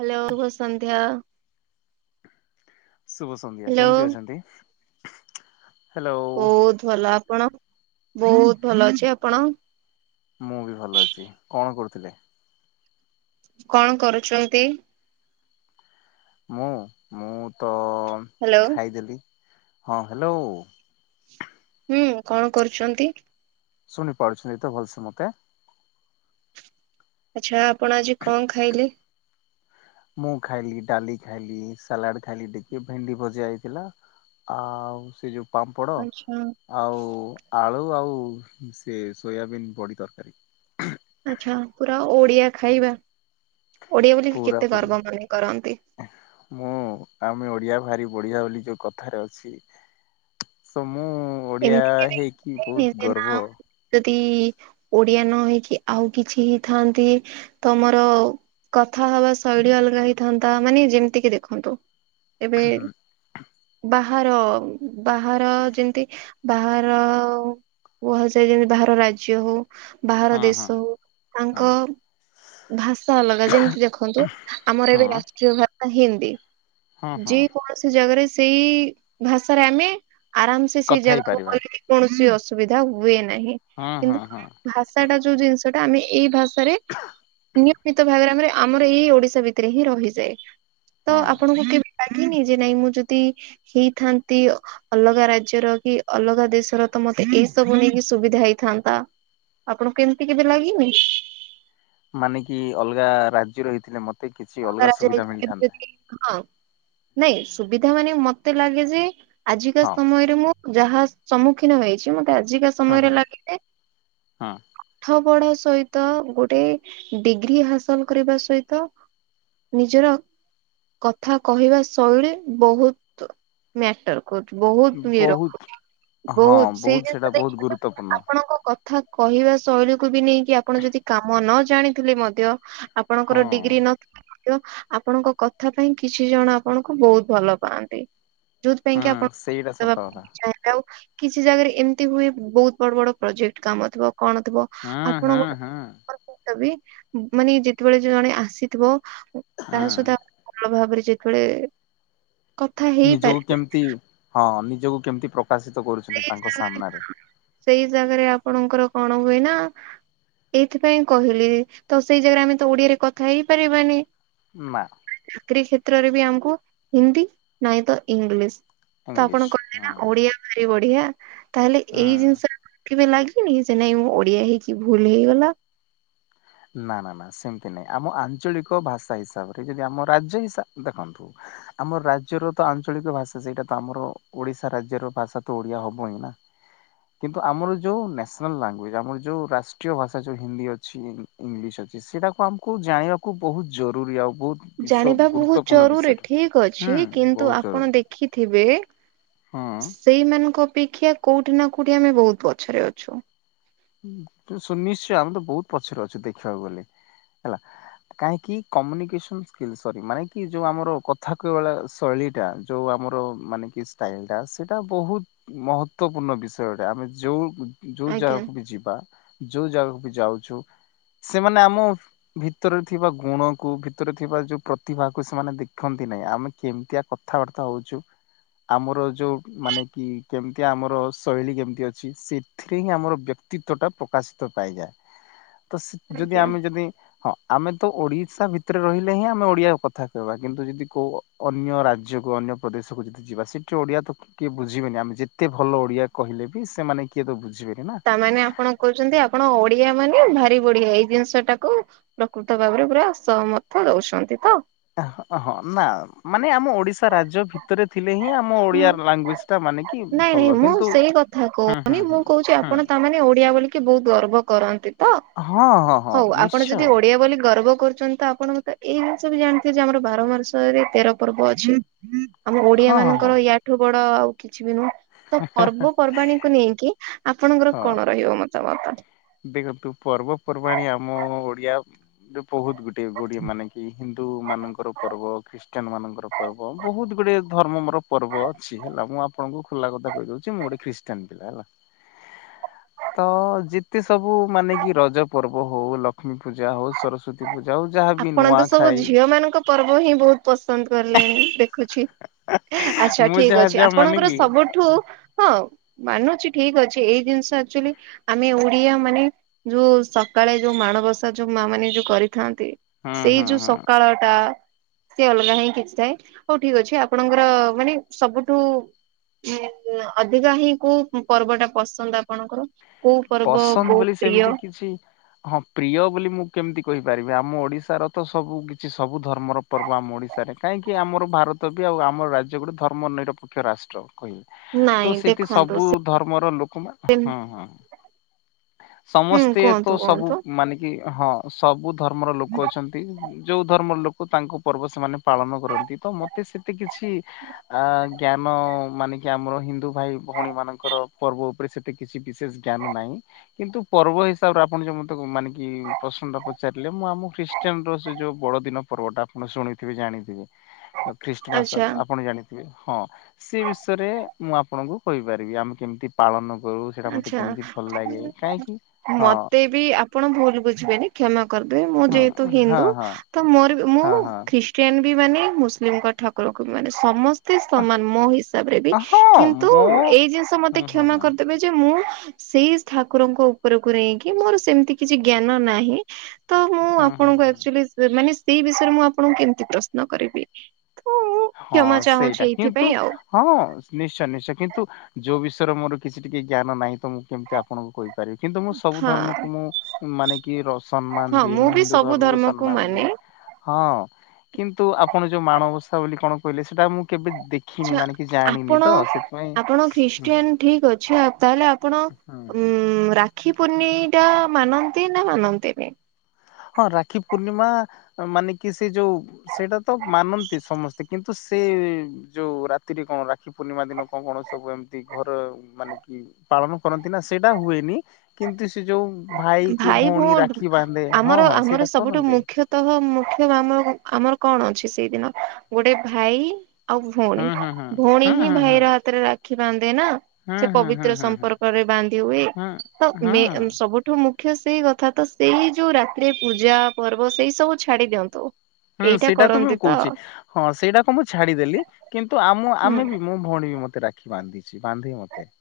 Hello ଶୁଭ ସନ୍ଧ୍ୟା। ଶୁଭ ସନ୍ଧ୍ୟା ହ୍ୟାଲୋ କେମିତି ଅଛନ୍ତି? ହ୍ୟାଲୋ ବହୁତ ଭଲ ଆପଣ ବହୁତ ଭଲ ଅଛି ଆପଣ? ମୁଁ ବି ଭଲ ଅଛି କଣ କରୁଥିଲେ? କଣ କରୁଛନ୍ତି? ମୁଁ ମୁଁ ତ ହ୍ୟାଲୋ ଖାଇଦେଲି ହଁ ହ୍ୟାଲୋ। ହୁଁ କଣ କରୁଛନ୍ତି? ଶୁଣିପାରୁଛନ୍ତି ତ ଭଲସେ ମତେ? ଆଚ୍ଛା ଆପଣ ଆଜି କଣ ଖାଇଲେ? ମୁଁ ଖାଇଲି ଡାଲି ଖାଇଲି ସାଲାଡ ଖାଇଲି ଟିକେ ଭେଣ୍ଡି ଭଜା ହେଇଥିଲା। ଆଉ ସେ ଯୁ ପାମ୍ପଡ଼ ଆଚ୍ଛା ଆଉ ଆଳୁ ଆଉ ସେ ସୋୟାବିନ୍ ବଡ଼ି ତରକାରୀ। ଆଚ୍ଛା ପୁରା ଓଡିଆ ଖାଇବା ଓଡିଆ ବୋଲି ପୁରା କେତେ ପୁରି ଗର୍ବ ମନେ କରନ୍ତି? ମୁଁ ଆମେ ଓଡିଆ ଭାରି ବଢିଆ ବୋଲି ଯୋଉ କଥାରେ ଅଛି। ସ ମୁଁ ଓଡିଆ ଏମିତି କେବେ ହେଇକି ହେଇନି ବହୁତ ଯେ ନା ଗର୍ବ ଯଦି ଓଡିଆ ନ ହେଇକି ଆଉ କିଛି ହେଇଥାନ୍ତି ତମର କଥା ହବା ଶୈଳୀ ଅଲଗା ହେଇଥାନ୍ତା ମାନେ ଯେମିତିକି ଦେଖନ୍ତୁ। ଏବେ ବାହାର ବାହାର ଯେମିତି ବାହାର କୁହାଯାଏ ଯେମିତି ବାହାର ରାଜ୍ୟ ହଉ। ବାହାର ହଁ ହଁ ଦେଶ ହଉ ହଁ ତାଙ୍କ ଭାଷା ଅଲଗା ଯେମିତି ଦେଖନ୍ତୁ ଆମର ଏବେ ହଁ। ରାଷ୍ଟ୍ରୀୟ ଭାଷା ହିନ୍ଦୀ ହଁ ହଁ ଯେ କୌଣସି ଜାଗାରେ ସେଇ ଭାଷାରେ ଆମେ ଆରାମ ସେଇ କଥା ଜାଗାକୁ ହେଇପାରିବା ଗଲେ କୌଣସି ଅସୁବିଧା ହୁଏ ନାହିଁ। ହଁ ହଁ କିନ୍ତୁ ହଁ। ଭାଷା ଟା ଯୋଉ ଜିନିଷ ଟା ଆମେ ଏଇ ଭାଷାରେ ନିୟମିତ ଭାବରେ ଆମେ ଆମର ଏଇ ଓଡିଶା ଭିତରେ ହିଁ ରହିଯାଏ ତ ହଁ ଆପଣଙ୍କୁ କେ ଲାଗିନି ଯେ ନାଇଁ ମୁଁ ଯଦି ହେଇଥାନ୍ତି ଅଲଗା ରା ଜ୍ୟର କି ଅଲଗା ଦେଶର ତ ମତେ ଏଇ ସବୁ ନେଇକି ସୁବିଧା ହେଇଥାନ୍ତା। ଆପଣଙ୍କୁ କେମିତି କେବେ ଲାଗିନି? ମାନେ କି ଅଲଗା ରାଜ୍ୟର ହେଇଥିଲେ ମ ଅଲଗା ରାଜ୍ୟ [inaudible] ହଁ। ନାଇଁ ସୁବିଧା ମାନେ ମତେ ଲାଗେ ଯେ ଆଜିକା ହଁ ସମୟରେ ମୁଁ ଯାହା ସମ୍ମୁଖୀନ ହେଇଚି। ମତେ ଆଜିକା ହଁ ସମୟରେ ହଁ ଲାଗେଜେ ହଁ ପାଠ ପଢ ସହିତ ଗୋଟେ ଡିଗ୍ରୀ ହାସଲ କରିବା ସହିତ ନିଜର କଥା କହିବା ଶୈଳୀ ବୋହୁତ ମ୍ୟାଟର ବୋହୁତ ଇଏ ବହୁତ ରଖୁଚି ହଁ ବୋହୁତ ସେଇ ବହୁତ ସେଇଟା ଜିନିଷ ବହୁତ ଦେଖିବା ତ ଗୁରୁତ୍ୱପୂର୍ଣ୍ଣ। ଆପଣଙ୍କ କ ଥା କହିବା ଶୈଳୀକୁ ବି ନେଇକି ଆପଣ ଯଦି କାମ ନ ଜାଣିଥିଲେ ମଧ୍ୟ ଆପଣଙ୍କର ହଁ ଡିଗ୍ରୀ ନ [unintelligible] ଆପଣଙ୍କ କଥା ପାଇଁ କିଛି ଜଣ ଆପଣଙ୍କୁ ବୋହୁତ ଭଲ ପାଆନ୍ତି। ଯୋଉଥି ପାଇଁ କି ହଁ ଆପଣ ସେଇଟା [inaudible] ସତ ଦବା କଥା। ପାଇଁ ଚାହିଁବେ ଆଉ କିଛି ଜାଗାରେ ଏମିତି ହୁଏ ବୋହୁତ ବଡ ବଡ ପ୍ରୋଜେକ୍ଟ କାମ ଥିବ କଣ ଥିବ। ହଁ ଆପଣ ହଁ ଗୋଟେ ହଁ। [unintelligible] ବି ମାନେ ଯେତେବେଳେ ଜଣେ ଆସିଥିବ ତା ହଁ ସହିତ ଆ ଭଲ ଭାବରେ ଯେତେବେଳେ କଥା ନିଜକୁ ହେଇପାରିବେ କେମିତି ହଁ ନିଜକୁ କେମିତି ପ୍ରକାଶିତ କରୁଚନ୍ତି ତାଙ୍କ ସାମ୍ନାରେ। ସେଇ ଜାଗାରେ ଆପଣଙ୍କର କଣ ହୁଏ ନା ଏଇଥିପାଇଁ କହିଲି ତ ସେଇ ଜାଗାରେ ଆମେ ତ ଓଡିଆରେ କଥା ହେଇପାରିବାନି। ନାଁ। ଚାକିରୀ କ୍ଷେତ୍ରରେ ବି ଆମକୁ ହିନ୍ଦୀ ନାଇଁ ତ ଇଂଲିଶ। ତ ଇଂଲିଶ ଆପଣ କହିଲେ ହଁ ନା ଓଡିଆ ଭାରି ବଢିଆ ତାହେଲେ ଏଇ ହଁ। ଜିନିଷରେ ଆପଣ [inaudible] କେବେ ଲାଗିନି ସେ ନାଇଁ ମୁଁ ଓଡିଆ ହେଇକି ଭୁଲ ହେଇଗଲା। ନା ନା ନା ସେମିତି ନାହିଁ ଆମ ଆଞ୍ଚଳିକ ଭାଷା ହିସାବରେ ଯଦି ଆମ ରାଜ୍ୟ ହିସା ଦେଖନ୍ତୁ। ଆମ ରାଜ୍ୟର ତ ଆଞ୍ଚଳିକ ଭାଷା ସେଇଟା ତ ଆମର ଓଡିଶା ରାଜ୍ୟର ଭାଷା ତ ଓଡିଆ ହବ ହିଁ ନା। କିନ୍ତୁ ଆମର ଯୋଉ ନ୍ୟାସନାଲ୍ ଲାଙ୍ଗୁଏଜ ଆମର ଯୋଉ ରାଷ୍ଟ୍ରୀୟ ଭାଷା ଯୋଉ ହିନ୍ଦୀ ଅଛି ଇଂଲିଶ ଅଛି ସେଇଟାକୁ ଆମକୁ ଜାଣିବାକୁ ବୋହୁତ ଜରୁରୀ ଆଉ ବୋହୁତ ଜାଣିବା ବୋହୁତ ଜରୁରୀ ଠିକ୍ ଅଛି ହୁଁ କିନ୍ତୁ ବହୁତ ଆପଣ ଜରୁରୀ ଦେଖିଥିବେ ହଁ। ସେଇମାନଙ୍କ ଅପେକ୍ଷା କୋଉଠି ନା କୋଉଠି ଆମେ ବୋହୁତ ପଛରେ ଅଛୁ। ସୁନିଶ୍ଚୟ ଆମେ ତ ବୋହୁତ ପଛରେ ଅଛୁ ଦେଖିବାକୁ ଗଲେ ହେଲା। କାହିଁକି କମ୍ୟୁନିକେସନ ସ୍କିଲ ସରି ମାନେ କି ଯୋଉ ଆମର କଥା କହିବାଳା ଶୈଳୀ ଟା ଯୋଉ ଆମର ମାନେ କି ଷ୍ଟାଇଲ ଟା ସେଟା ବୋହୁତ ମହତ୍ୱପୂର୍ଣ୍ଣ ବିଷୟଟେ ଆମେ ଯୋଉ ଯୋଉ ଆଜ୍ଞା ଯାଉ ଯିବା ଯୋଉ ଜାଗାକୁ ବି ଯାଉଚୁ ସେମାନେ ଆମ ଭିତରେ ଥିବା ଗୁଣକୁ ଭିତରେ ଥିବା ଯୋଉ ପ୍ରତିଭାକୁ ସେମାନେ ଦେଖନ୍ତି ନାହିଁ। ଆମେ କେମିତିଆ କଥାବାର୍ତ୍ତା ହୋଉଚୁ ଆମର ଯୋଉ ମାନେ କି କେମତି ଆମର ଶୈଳୀ କେମିତି ଅଛି ସେ ଥିରେ ହିଁ ଆମର ବ୍ୟକ୍ତିତ୍ବ ଟା ପ୍ରକାଶିତ ପାଇଯାଏ। ତ ସେ ଯଦି ଆଜ୍ଞା ଆମେ ଯଦି ହଁ ଆମେ ତ ଓଡିଶା ଭିତରେ ରହିଲେ ହିଁ ଆମେ ଓଡିଆ କଥା କହିବା କିନ୍ତୁ ଯଦି କୋଉ ଅନ୍ୟ ରାଜ୍ୟକୁ ଅନ୍ୟ ପ୍ରଦେଶକୁ ଯଦି ଯିବା ସେଠି ଓଡିଆ ତ କିଏ ବୁଝିବେନି ଆମେ ଯେତେ ଭଲ ଓଡିଆ କହିଲେ ବି ସେମାନେ କିଏ ତ ବୁଝିବେନି ନା। ତା ମାନେ ଆପଣ କୋହୁଚନ୍ତି ଆପଣ ଓଡିଆ ମାନେ ଭାରି ବଡିିଆ ଏଇ ଜିନିଷ ଟାକୁ ପ୍ରକୃତ ଭାବରେ ପୁରା ସହମର୍ଥ ଦୋଉଚନ୍ତି ତ। [unintelligible] ହ ହଁ ନା ମାନେ ଆମ ଓଡିଶା ରାଜ୍ୟ ଭି ତରେ ଥିଲେ ହିଁ ଆମ ହଁ ଓଡିଆ ଲାଙ୍ଗୁଏଜ ଟା ମାନେ କି ନାଇଁ ନାଇଁ ଭଲ ମୁଁ କିନ୍ତୁ ହୁଁ ହୁଁ ହୁଁ ହୁଁ। ତା ମାନେ ଓଡିଆ ବୋଲିକି ବୋହୁତ ଗର୍ବ କରନ୍ତି। ତ ହଁ ହଁ ହଁ ହଉ ଆପଣ ନିଶ୍ଚୟ ଯଦି ଓଡିଆ ବୋଲି ଗର୍ବ କରୁଛନ୍ତି ତ ଆପଣ ମତେ ଏଇ ଜିନିଷ ବି ଜାଣିଥିବେ ଯେ ଆମର ବାର ମାସରେ ତେର ପର୍ବ ଅଛି ଆମ ଓଡିଆ ହଁ ମାନ ହଁ ୟାଠୁ ବଡ ଆଉ କିଛି ବି ନୁହଁ ତ ହଁ ପର୍ବପର୍ବାଣୀକୁ ନେଇକି ଆପଣଙ୍କର ହଁ। କଣ ରହିବ ମତାମତ। ଦେଖନ୍ତୁ ପର୍ବପର୍ବାଣିୀ ଆମ ଓଡିଆ ଏ ବୋହୁତ ଗୋଟେ ଗୋଡିଏ ମାନେ କି ହିନ୍ଦୁ ମାନଙ୍କର ପର୍ବ ଖ୍ରୀଷ୍ଟିୟାନ ମାନଙ୍କର ପର୍ବ ବୋହୁତ ଗୁଡେ ଧର୍ମ ମୋର ପର୍ବ ଅଛି ହେଲା ମୁଁ ଆପଣଙ୍କୁ ଖୋଲା କଥା କହିଦଉଛି ମୁଁ ଗୋଟେ ଖ୍ରୀଷ୍ ଷ୍ଟିୟାନ୍ ପିଲା ହେଲା ତ ଏ ସବୁ ମାନେ କି ରଜ ପର୍ବ ହଉ ଲକ୍ଷ୍ମୀ ପୂଜା ହଉ ସରସ୍ଵତ ତୀ ପୂଜା ଯହା ବି ଆପଣ ତ ନୂଆ ସବୁ ଖାଇ ଝିଅ ମାନଙ୍କ ପର୍ବ ହିଁ ବୋହୁତ ପସନ୍ଦ କଲେଣି ଦେଖୁଛି। ଆଚ୍ଛା ମୁଁ ଠିକ ଯାହା ଅଛି ଯାହା ମାନେ ଆପଣଙ୍କର କି ସବୁଠୁ ହଁ। ମାନୁଚି ଠିକ ଅଛି ଏଇ ଜିନିଷ ଆକ୍ଚୁଆଲି ଆମେ ଓଡିଆ ମାନେ ଯୋଉ ସକାଳେ ଯୋଉ ମାଣବସା ଯୋଉ ମା ମାନେ ଯୋଉ କରିଥାନ୍ତି ହୁଁ ସେଇ ହୁଁ ଯୋଉ ହୁଁ ସକାଳ ଟା ସେ ଅଲଗା ହିଁ କିଛି ଥାଏ ହଉ ଠିକ ଅଛି ଆପଣଙ୍କର ମାନେ ସବୁଠୁ [unintelligible] ଅଧିକା ହିଁ କୋଉ ପର୍ବ ଟା ପସନ୍ଦ ଆପଣଙ୍କର କୋଉ ପର୍ବ ପସନ୍ଦ ବହୁତ ବୋଲି ସେମିତି ପ୍ରିୟ? କିଛି ହଁ ପ୍ରିୟ ବୋଲି ମୁଁ କେମିତି କହିପାରିବି ଆମ ଓଡିଶାର ତ ସବୁ କିଛି ସବୁ ଧର୍ମର ପର୍ବ ଆମ ଓଡ଼ିଶାରେ କାହିଁକି ଆମର ଭାରତ ତ ବି ଆଉ ଆମ ରାଜ୍ୟ ଗୋଟେ ଧର୍ମ ନିରପେକ୍ଷ ରାଷ୍ଟ୍ର କହିଲେ। ନାଇଁ ତ ସେଠି ଦେଖନ୍ତୁ ସବୁ ଧର୍ମର ଲୋକମାନେ ସେ ହୁଁ ହଁ। ହୁଁ ସମସ୍ତେ ତ କୁହନ୍ତୁ ସବୁ କୁହନ୍ତୁ ମାନେ କି ହଁ ସବୁ ଧର୍ମର ଲୋକ ଅଛନ୍ତି। ଯୋଉ ଧର୍ମର ଲୋକ ତାଙ୍କ ପର୍ବ ସେମାନେ ପାଳନ କରନ୍ତି ତ ମତେ ସେତେ କିଛି ଆ ଜ୍ଞାନ ମାନେ କି ଆମର ହିନ୍ଦୁ ଭାଇ ଭଉଣୀ ମାନଙ୍କର ପର୍ବ ଉପରେ ସେତେ କିଛି ବିଶେଷ ଜ୍ଞାନ ନାହିଁ। କିନ୍ତୁ ପର୍ବ ହିସାବରେ ଆପଣ ଯଉ ମ ମାନେ କି ପ୍ରଶ୍ନ ଟା ପଚାରିଲେ ମୁଁ ଆମ ଖ୍ରୀଷ୍ଟିୟନ ର ସେ ଯୋଉ ବଡ ଦିନ। ପର୍ବ ଟା ଆପଣ ଶୁଣିଥିବେ ଜାଣିଥିବେ ଖ୍ରୀଷ୍ଟମାସ ଆଚ୍ଛା ଆପଣ ଜାଣିଥିବେ। ହଁ ସେ ବିଷୟରେ ମୁଁ ଆପଣଙ୍କୁ କହିପାରିବି ଆମେ କେମିତି ପାଳନ କରୁ, ସେଇଟା ମତେ କେମିତି ଆଚ୍ଛା ଭଲ ଲାଗେ। କାହିଁକି ହଁ ମତେ ବି ଆପଣ ଭୁଲ ବୁଝିବେନି କ୍ଷମା କରିଦେ ମୁଁ ହଁ ଯେହେତୁ ହଁ ହିନ୍ଦୁ। ହଁ ତ ମୋର ମୁଁ ହଁ ହଁ। ଖ୍ରୀଷ୍ଟିଆନ ବି ମାନେ ମୁସଲିମଙ୍କ ଠାକୁରଙ୍କୁ ବି ମାନେ ସମସ୍ତ ମତେ ସମାନ ମୋ ହିସାବରେ ବି ହଁ କିନ୍ତୁ ମୋ ଏଇ ଜିନିଷ ମତେ ହଁ ହଁ କ୍ଷମା ହଁ କରିଦେବେ ଯେ ମୁଁ ସେଇ ଠାକୁରଙ୍କ ଉପରକୁ ନେଇକି ମୋର ସେମିତି କିଛି ଜ୍ଞାନ ନାହିଁ। ତ ମୁଁ ହଁ ହଁ ଆପଣଙ୍କୁ ହଁ। ଆକ୍ଚୁଆଲି ମାନେ ସେଇ ବିଷୟରେ ମୁଁ ଆପଣଙ୍କୁ କେମତି ପ୍ରଶ୍ନ କରିବି। ଉଁଉଁ କ୍ଷମା ହଁ ସେଇଟା ଚାହୁଁଛି କିନ୍ତୁ ଏଇଥିପାଇଁ ଆଉ। ହଁ ନିଶ୍ଚୟ ନିଶ୍ଚୟ କିନ୍ତୁ ଯୋଉ ବିଷୟରେ ମୋର କିଛି ଟିକେ ଜ୍ଞାନ ନାହିଁ ତ ମୁଁ କେମିତି ଆପଣଙ୍କୁ କହିବି। ରିବି କିନ୍ତୁ ମୁଁ ସବୁ ହଁ ଧର୍ମକୁ ମୁଁ ମାନେ କି ରସମ୍ମାନ ହଁ ଦିଏ ମୁଁ ବି ହିନ୍ଦୁ ସବୁ ଧର୍ମକୁ ସମ୍ମାନ ମାନେ ଦିଏ। ହଁ କିନ୍ତୁ ଆପଣ ଯୋଉ ମାଣବସା ବୋଲି କଣ କହିଲେ ସେଇଟା ମୁଁ କେବେ ଦେଖି ଆଛା ଆପଣ ଆପଣ ହୁଁ ହୁଁ ଖ୍ରୀଷ୍ଟିଆନ ଠିକ ଅଛି ଆ ତାହେଲେ ଆପଣ ହୁଁ ଉଁ ହୁଁ। ରାକ୍ଷୀ ପୂର୍ନେଇଁ ଟା ମାନନ୍ତି ନା ମାନନ୍ତିନି। ହଁ ରାକ୍ଷୀ ପୂର୍ଣ୍ଣିମା ମାନେ କି ସେ ଯୋଉ ସେଇଟା ତ ମାନନ୍ତି ସମସ୍ତେ କିନ୍ତୁ ସେ ଯୋଉ ରାତିରେ କଣ ରାକ୍ଷୀ ପୂର୍ଣ୍ଣିମା ଦିନ କଣ କଣ ସବୁ ଏମିତି ଘର ମାନେ କି ପାଳନ କରନ୍ତି ନା ସେଇଟା ହୁଏନି। କିନ୍ତୁ ସେ ଯୋଉ ଭାଇ କ ଭଉଣୀ ରାକ୍ଷୀ ବାନ୍ଧେ ହଁ ହଁ ସେଇଟା କରନ୍ତି ତଃ ମୁଖ୍ୟ ଆମ ଆମର କଣ ଅଛି ସେଇଦିନ ଗୋଟେ ଭାଇ ଆଉ ଭଉଣୀ ହୁଁ ହୁଁ ଭଉଣୀ ହୁଁ ହିଁ ହୁଁ ହୁଁ ଭାଇର ହାତରେ ରାକ୍ଷୀ ବାନ୍ଧେ ନା ହୁଁ ସେ ହୁଁ ହୁଁ ପବିତ୍ର ହୁଁ ହୁଁ ସମ୍ପର୍କରେ ବାନ୍ଧି ହୋଇ ତ ହୁଁ ହୁଁ ମେ ହୁଁ ସବୁଠୁ ମୁଖ୍ୟ ସେଇ କଥା ତ ସେଇ ଯୋଉ ରାତିରେ ପୂଜା ପର୍ବ ସେଇ ସବୁ ଛାଡି ଦିଅନ୍ତୁ। ହୁଁ ଏଇଟା ସେଇଟା ତ ମୁଁ କରନ୍ତି କହୁଚି। ହଁ ସେଇଟାକ ମୁଁ ଛାଡିଦେଲି କିନ୍ତୁ ଆମ ହୁଁ। ଆମେ ବି ମୋ ଭଉଣୀ ବି ମତେ ରାଖି ଖି ବାନ୍ଧିଛି ବାନ୍ଧେ ମତେ।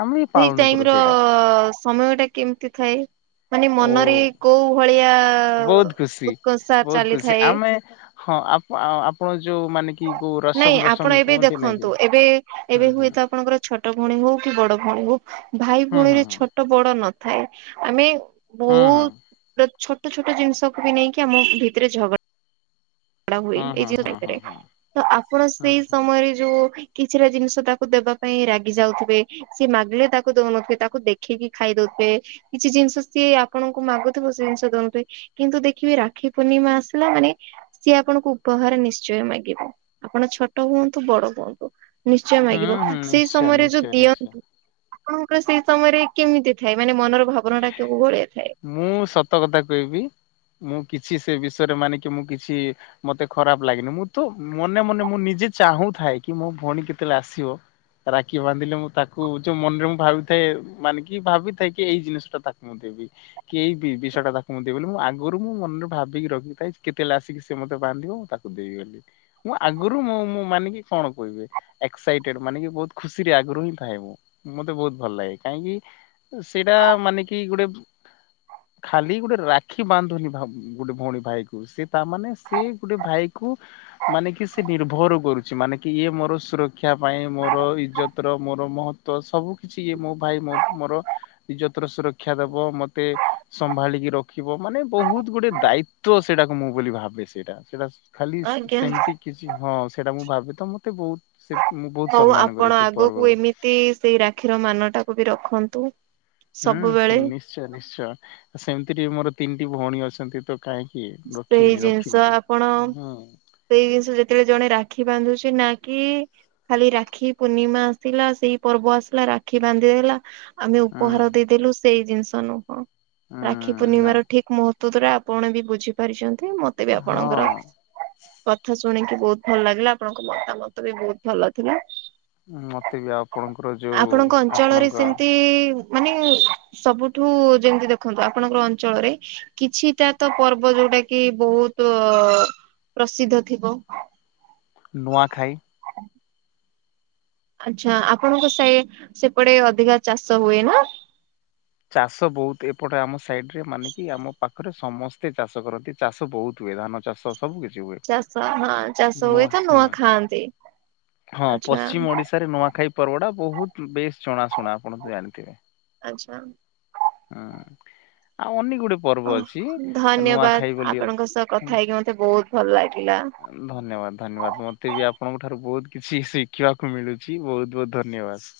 ଆମେ ବି ସେଇ ପାଳନ କରୁ ଟାଇମ ର ସେଇଟା ସମୟ ଟା କେମିତି ଥାଏ? ମାନେ ମନରେ ଓ କୋଉ ଭଳିଆ ବହୁତ ଖୁସି ଉତ୍କର୍ଷା ବହୁତ ଖୁସି ଚାଲିଥାଏ? ଆମେ ହଁ ଆପ ଆପଣ ଯୋଉ ମାନି କି? କୋଉ ନାଇଁ ରସମ ଆପଣ ରସମ ଏବେ କୁହନ୍ତି ନାଇଁ କି ଦେଖନ୍ତୁ ଏବେ ହଁ ଏବେ ହଁ ହୁଏତ ଆପଣଙ୍କର ଛୋଟ ଭଉଣୀ ହଉ କି ବଡ ଭଉଣୀ ହଉ ଭାଇ ହୁଁ ଭଉଣୀରେ ଛୋଟ ବଡ ନଥାଏ ଆମେ ହଁ ହଁ। ଗୋଟ ଛୋଟ ଛୋଟ ଜିନିଷକୁ ବି ନେଇକି ଆମ ଭିତରେ ଝଗଡ଼ା ଛାଡ଼ ହୁଏ ଏଇ ହୁଁ ଜିନିଷ ହଁ ହଁ ଲରେ ହଁ ହଁ ହଁ ତ ଆପଣ ହଁ ସେଇ ହଁ ସମୟରେ ଯୋଉ କିଛିଟା ଜିନିଷ ତାକୁ ଦେବା ପାଇଁ ରାଗି ଯାଉଥିବେ ସିଏ ମାଗିଲେ ତାକୁ ଦଉନଥିବେ ତାକୁ ଦେଖେଇକି ଖାଇ ଦଉଥିବେ କିଛି ଜିନିଷ ସିଏ ଆପଣଙ୍କୁ ମାଗୁଥିବ ସେ ଜିନିଷ ଦଉ ନଥିବେ କିନ୍ତୁ ଦେଖିବେ ରାକ୍ଷୀ ପୂର୍ଣ୍ଣିମା ଆସିଲା ମାନେ ସିଏ ଆପଣଙ୍କୁ ଉପହାର ନିଶ୍ଚୟ ମାଗିବ ଆପଣ ଛୋଟ ହୁଅନ୍ତୁ ବଡ ହୁଅନ୍ତୁ। ନିଶ୍ଚୟ ମାଗିବ ହୁଁ ହୁଁ ସେଇ ନିଶ୍ଚୟ ସମୟରେ ଯୋଉ ନିଶ୍ଚୟ ଦିଅ ନିଶ୍ଚୟ ଆପଣଙ୍କର ସେଇ ସମୟରେ କେମିତି ଥାଏ ମାନେ ମନର ଭାବନା ଟା କୋଉ ଭଳିଆ ଥାଏ? ମୁଁ ସତ କଥା କହିବି ମୁଁ କିଛି ସେ ବିଷୟରେ ମାନିକି ମୁଁ କିଛି ମତେ ଖରାପ ଲାଗେନି ମୁଁ ତ ମନେ ମନେ ମୁଁ ନିଜେ ଚାହୁଁଥାଏ କି ମୋ ଭଉଣୀ କେତେବେଳେ ଆସିବ? ରାକ୍ଷୀ ବାନ୍ଧିଲେ ମୁଁ ତାକୁ ଯୋଉ ମନରେ ମୁଁ ଭାବିଥାଏ ମାନେ କି ଭାବିଥାଏ କି ଏଇ ଜିନିଷ ତ ତାକୁ ମୁଁ ଦେବି। କେହି ବି ବିଷୟ ଟା ତାକୁ ମୁଁ ଦିବି ବୋଲି ମୁଁ ଆଗରୁ ମୁଁ ମନରେ ଭାବିଖିଥାଏ କେତେବେଳେ ଆସିକି ମତେ ବାନ୍ଧିବ ମୁଁ ତାକୁ ମୁଁ ଆଗରୁ ମୁଁ ମାନିକି କଣ କହିବି ଏକ୍ସାଇଟେଡ ମାନେ କି ବହୁତ ଖୁସି ରେ ଆଗରୁ ହିଁ ଥାଏ ମୁଁ ମତେ ବହୁତ ଭଲ ଲାଗେ କାହିଁକି ସେଇଟା ମାନେ କି ଗୋଟେ ଖାଲି ଗୋଟେ ରାକ୍ଷୀ ବାନ୍ଧୁନି ଭା ଗୋଟେ ଭଉଣୀ ଭାଇ କୁ ସେ ତାମାନେ ସେ ଗୋଟେ ଭାଇ କୁ ମାନେ କି ସେ ନିର୍ଭର କରୁଛି ମାନେ କି ଇଏ ମୋର ସୁରକ୍ଷା ପାଇଁ ମୋର ଇଜ୍ଜତର ମୋର ମହ ତ ସବୁ କିଛି ଇଏ ମୋ ଭାଇ ମୋ ମୋର ଇଜତର ସୁରକ୍ଷା ଦବ ମତେ ସମ୍ଭାଳିକି ରଖିବ ମାନେ ବହୁତ ଗୁଡ଼େ ଦାଇତ୍ୱ ସେଇଟାକୁ ମୁଁ ବୋଲି ଭାବେ ସେଇଟା ସେଇଟା ଖାଲି ଆଜ୍ଞା ସେମିତି କିଛି ହଁ ସେଇଟା ମୁଁ ଭାବେ ତ ମତେ ବହୁତ ସେ ମୁଁ ବହୁତ ସମ୍ମାନ କରେ ସେ ପର୍ବକୁ ତି ସେ ରାକ୍ଷୀର ମାନଟାକୁ ବି ରଖନ୍ତୁ। ହୁଁ ସୁ ସବୁବେଳେ ନିଶ୍ଚୟ ନିଶ୍ଚୟ ସେମିତିରେ ମୋର ତିନିଟି ଭଉଣୀ ଅଛନ୍ତି ତ କାହିଁକି ସେଇ ରଖିବିନି ଜିନିଷ ରଖିବି ଆପଣ ହୁଁ। ସେଇ ଜିନିଷ ଯେତେବେଳେ ଜଣେ ରାକ୍ଷୀ ବାନ୍ଧୁଛି ନା କି ଖାଲି ରାକ୍ଷୀ ପୂର୍ଣ୍ଣିମା ଆସିଲା ସେଇ ପର୍ବ ଆସିଲା ରାକ୍ଷୀ ବାନ୍ଧି ଦେଲା ଆମେ ହୁଁ ଉପହାର ଦେଇଦେଲୁ ସେଇ ଜିନିଷ ନୁହଁ ରାକ୍ଷୀ ହୁଁ ନା ପୂର୍ଣ୍ଣିମ ର ଠିକ ମହତ୍ୱ ତୁରା ଆପଣ ବି ବୁଝି ପାରିଛନ୍ତି ମତେ ବି ହଁ। ଆପଣଙ୍କର କଥା ଶୁଣିକି ବହୁତ ଭଲ ଲାଗିଲା ଆପଣଙ୍କ ମତାମତ ବି ବହୁତ ଭଲ ଥିଲା। ମତେ ବି ଆପଣଙ୍କର ଯୋଉ ଆପଣଙ୍କ ଅଞ୍ଚଳରେ ଆପଣଙ୍କ ସେମିତି ମାନେ ସବୁଠୁ ଯେମିତି ଦେଖନ୍ତୁ ଆପଣଙ୍କର ଅଞ୍ଚଳରେ କିଛିଟା ତ ପ ର୍ବ ଯୋଉଟା କି ବହୁତ ପ୍ରସିଦ୍ଧ ଥିବ? ନୂଆଁ ଖାଇ। ଆଛା ଆପଣଙ୍କ ସେ ସେପଟେ ଅଧିକା ଚାଷ ହୁଏ ନା? ଚାଷ ବହୁତ ଏପଟେ ଆମ ସାଇଡ ରେ ମାନେ କି ଆମ ପାଖରେ ସମସ୍ତେ ଚାଷ କରନ୍ତି। ଚାଷ ବହୁତ ହୁଏ ଧାନ ଚାଷ। ସବୁ କିଛି ହୁଏ। ଚାଷ ହଁ ଚାଷ ହୁଏ ତ ନୂଆ ଖାଆନ୍ତି। ହ ହଁ ଆଚ୍ଛା ପଶ୍ଚିମ ଓଡିଶାରେ ନୂଆଖାଇ ପର୍ବଟା ବହୁତ ବେଶ ଜଣାଶୁଣା ଆପଣ ଜାଣିଥିବେ। ଆଚ୍ଛା। ହୁଁ ଆଉ [unintelligible] ଓ ଧନ୍ୟବାଦ୍, ନୂଆଖାଇ ବୋଲି ଆପଣଙ୍କ ସହ ଅଛି। କଥା ହେଇକି ମତେ ବହୁତ୍ ଭଲ ଲାଗିଲା। ଧନ୍ୟବାଦ୍-ଧନ୍ୟବାଦ୍ ମତେ ବି ଆପଣଙ୍କ ଠାରୁ ବହୁତ୍ କିଛି ଶିଖିବାକୁ ମିଳୁଛି ବହୁତ୍-ବହୁତ୍ ଧନ୍ୟବାଦ୍।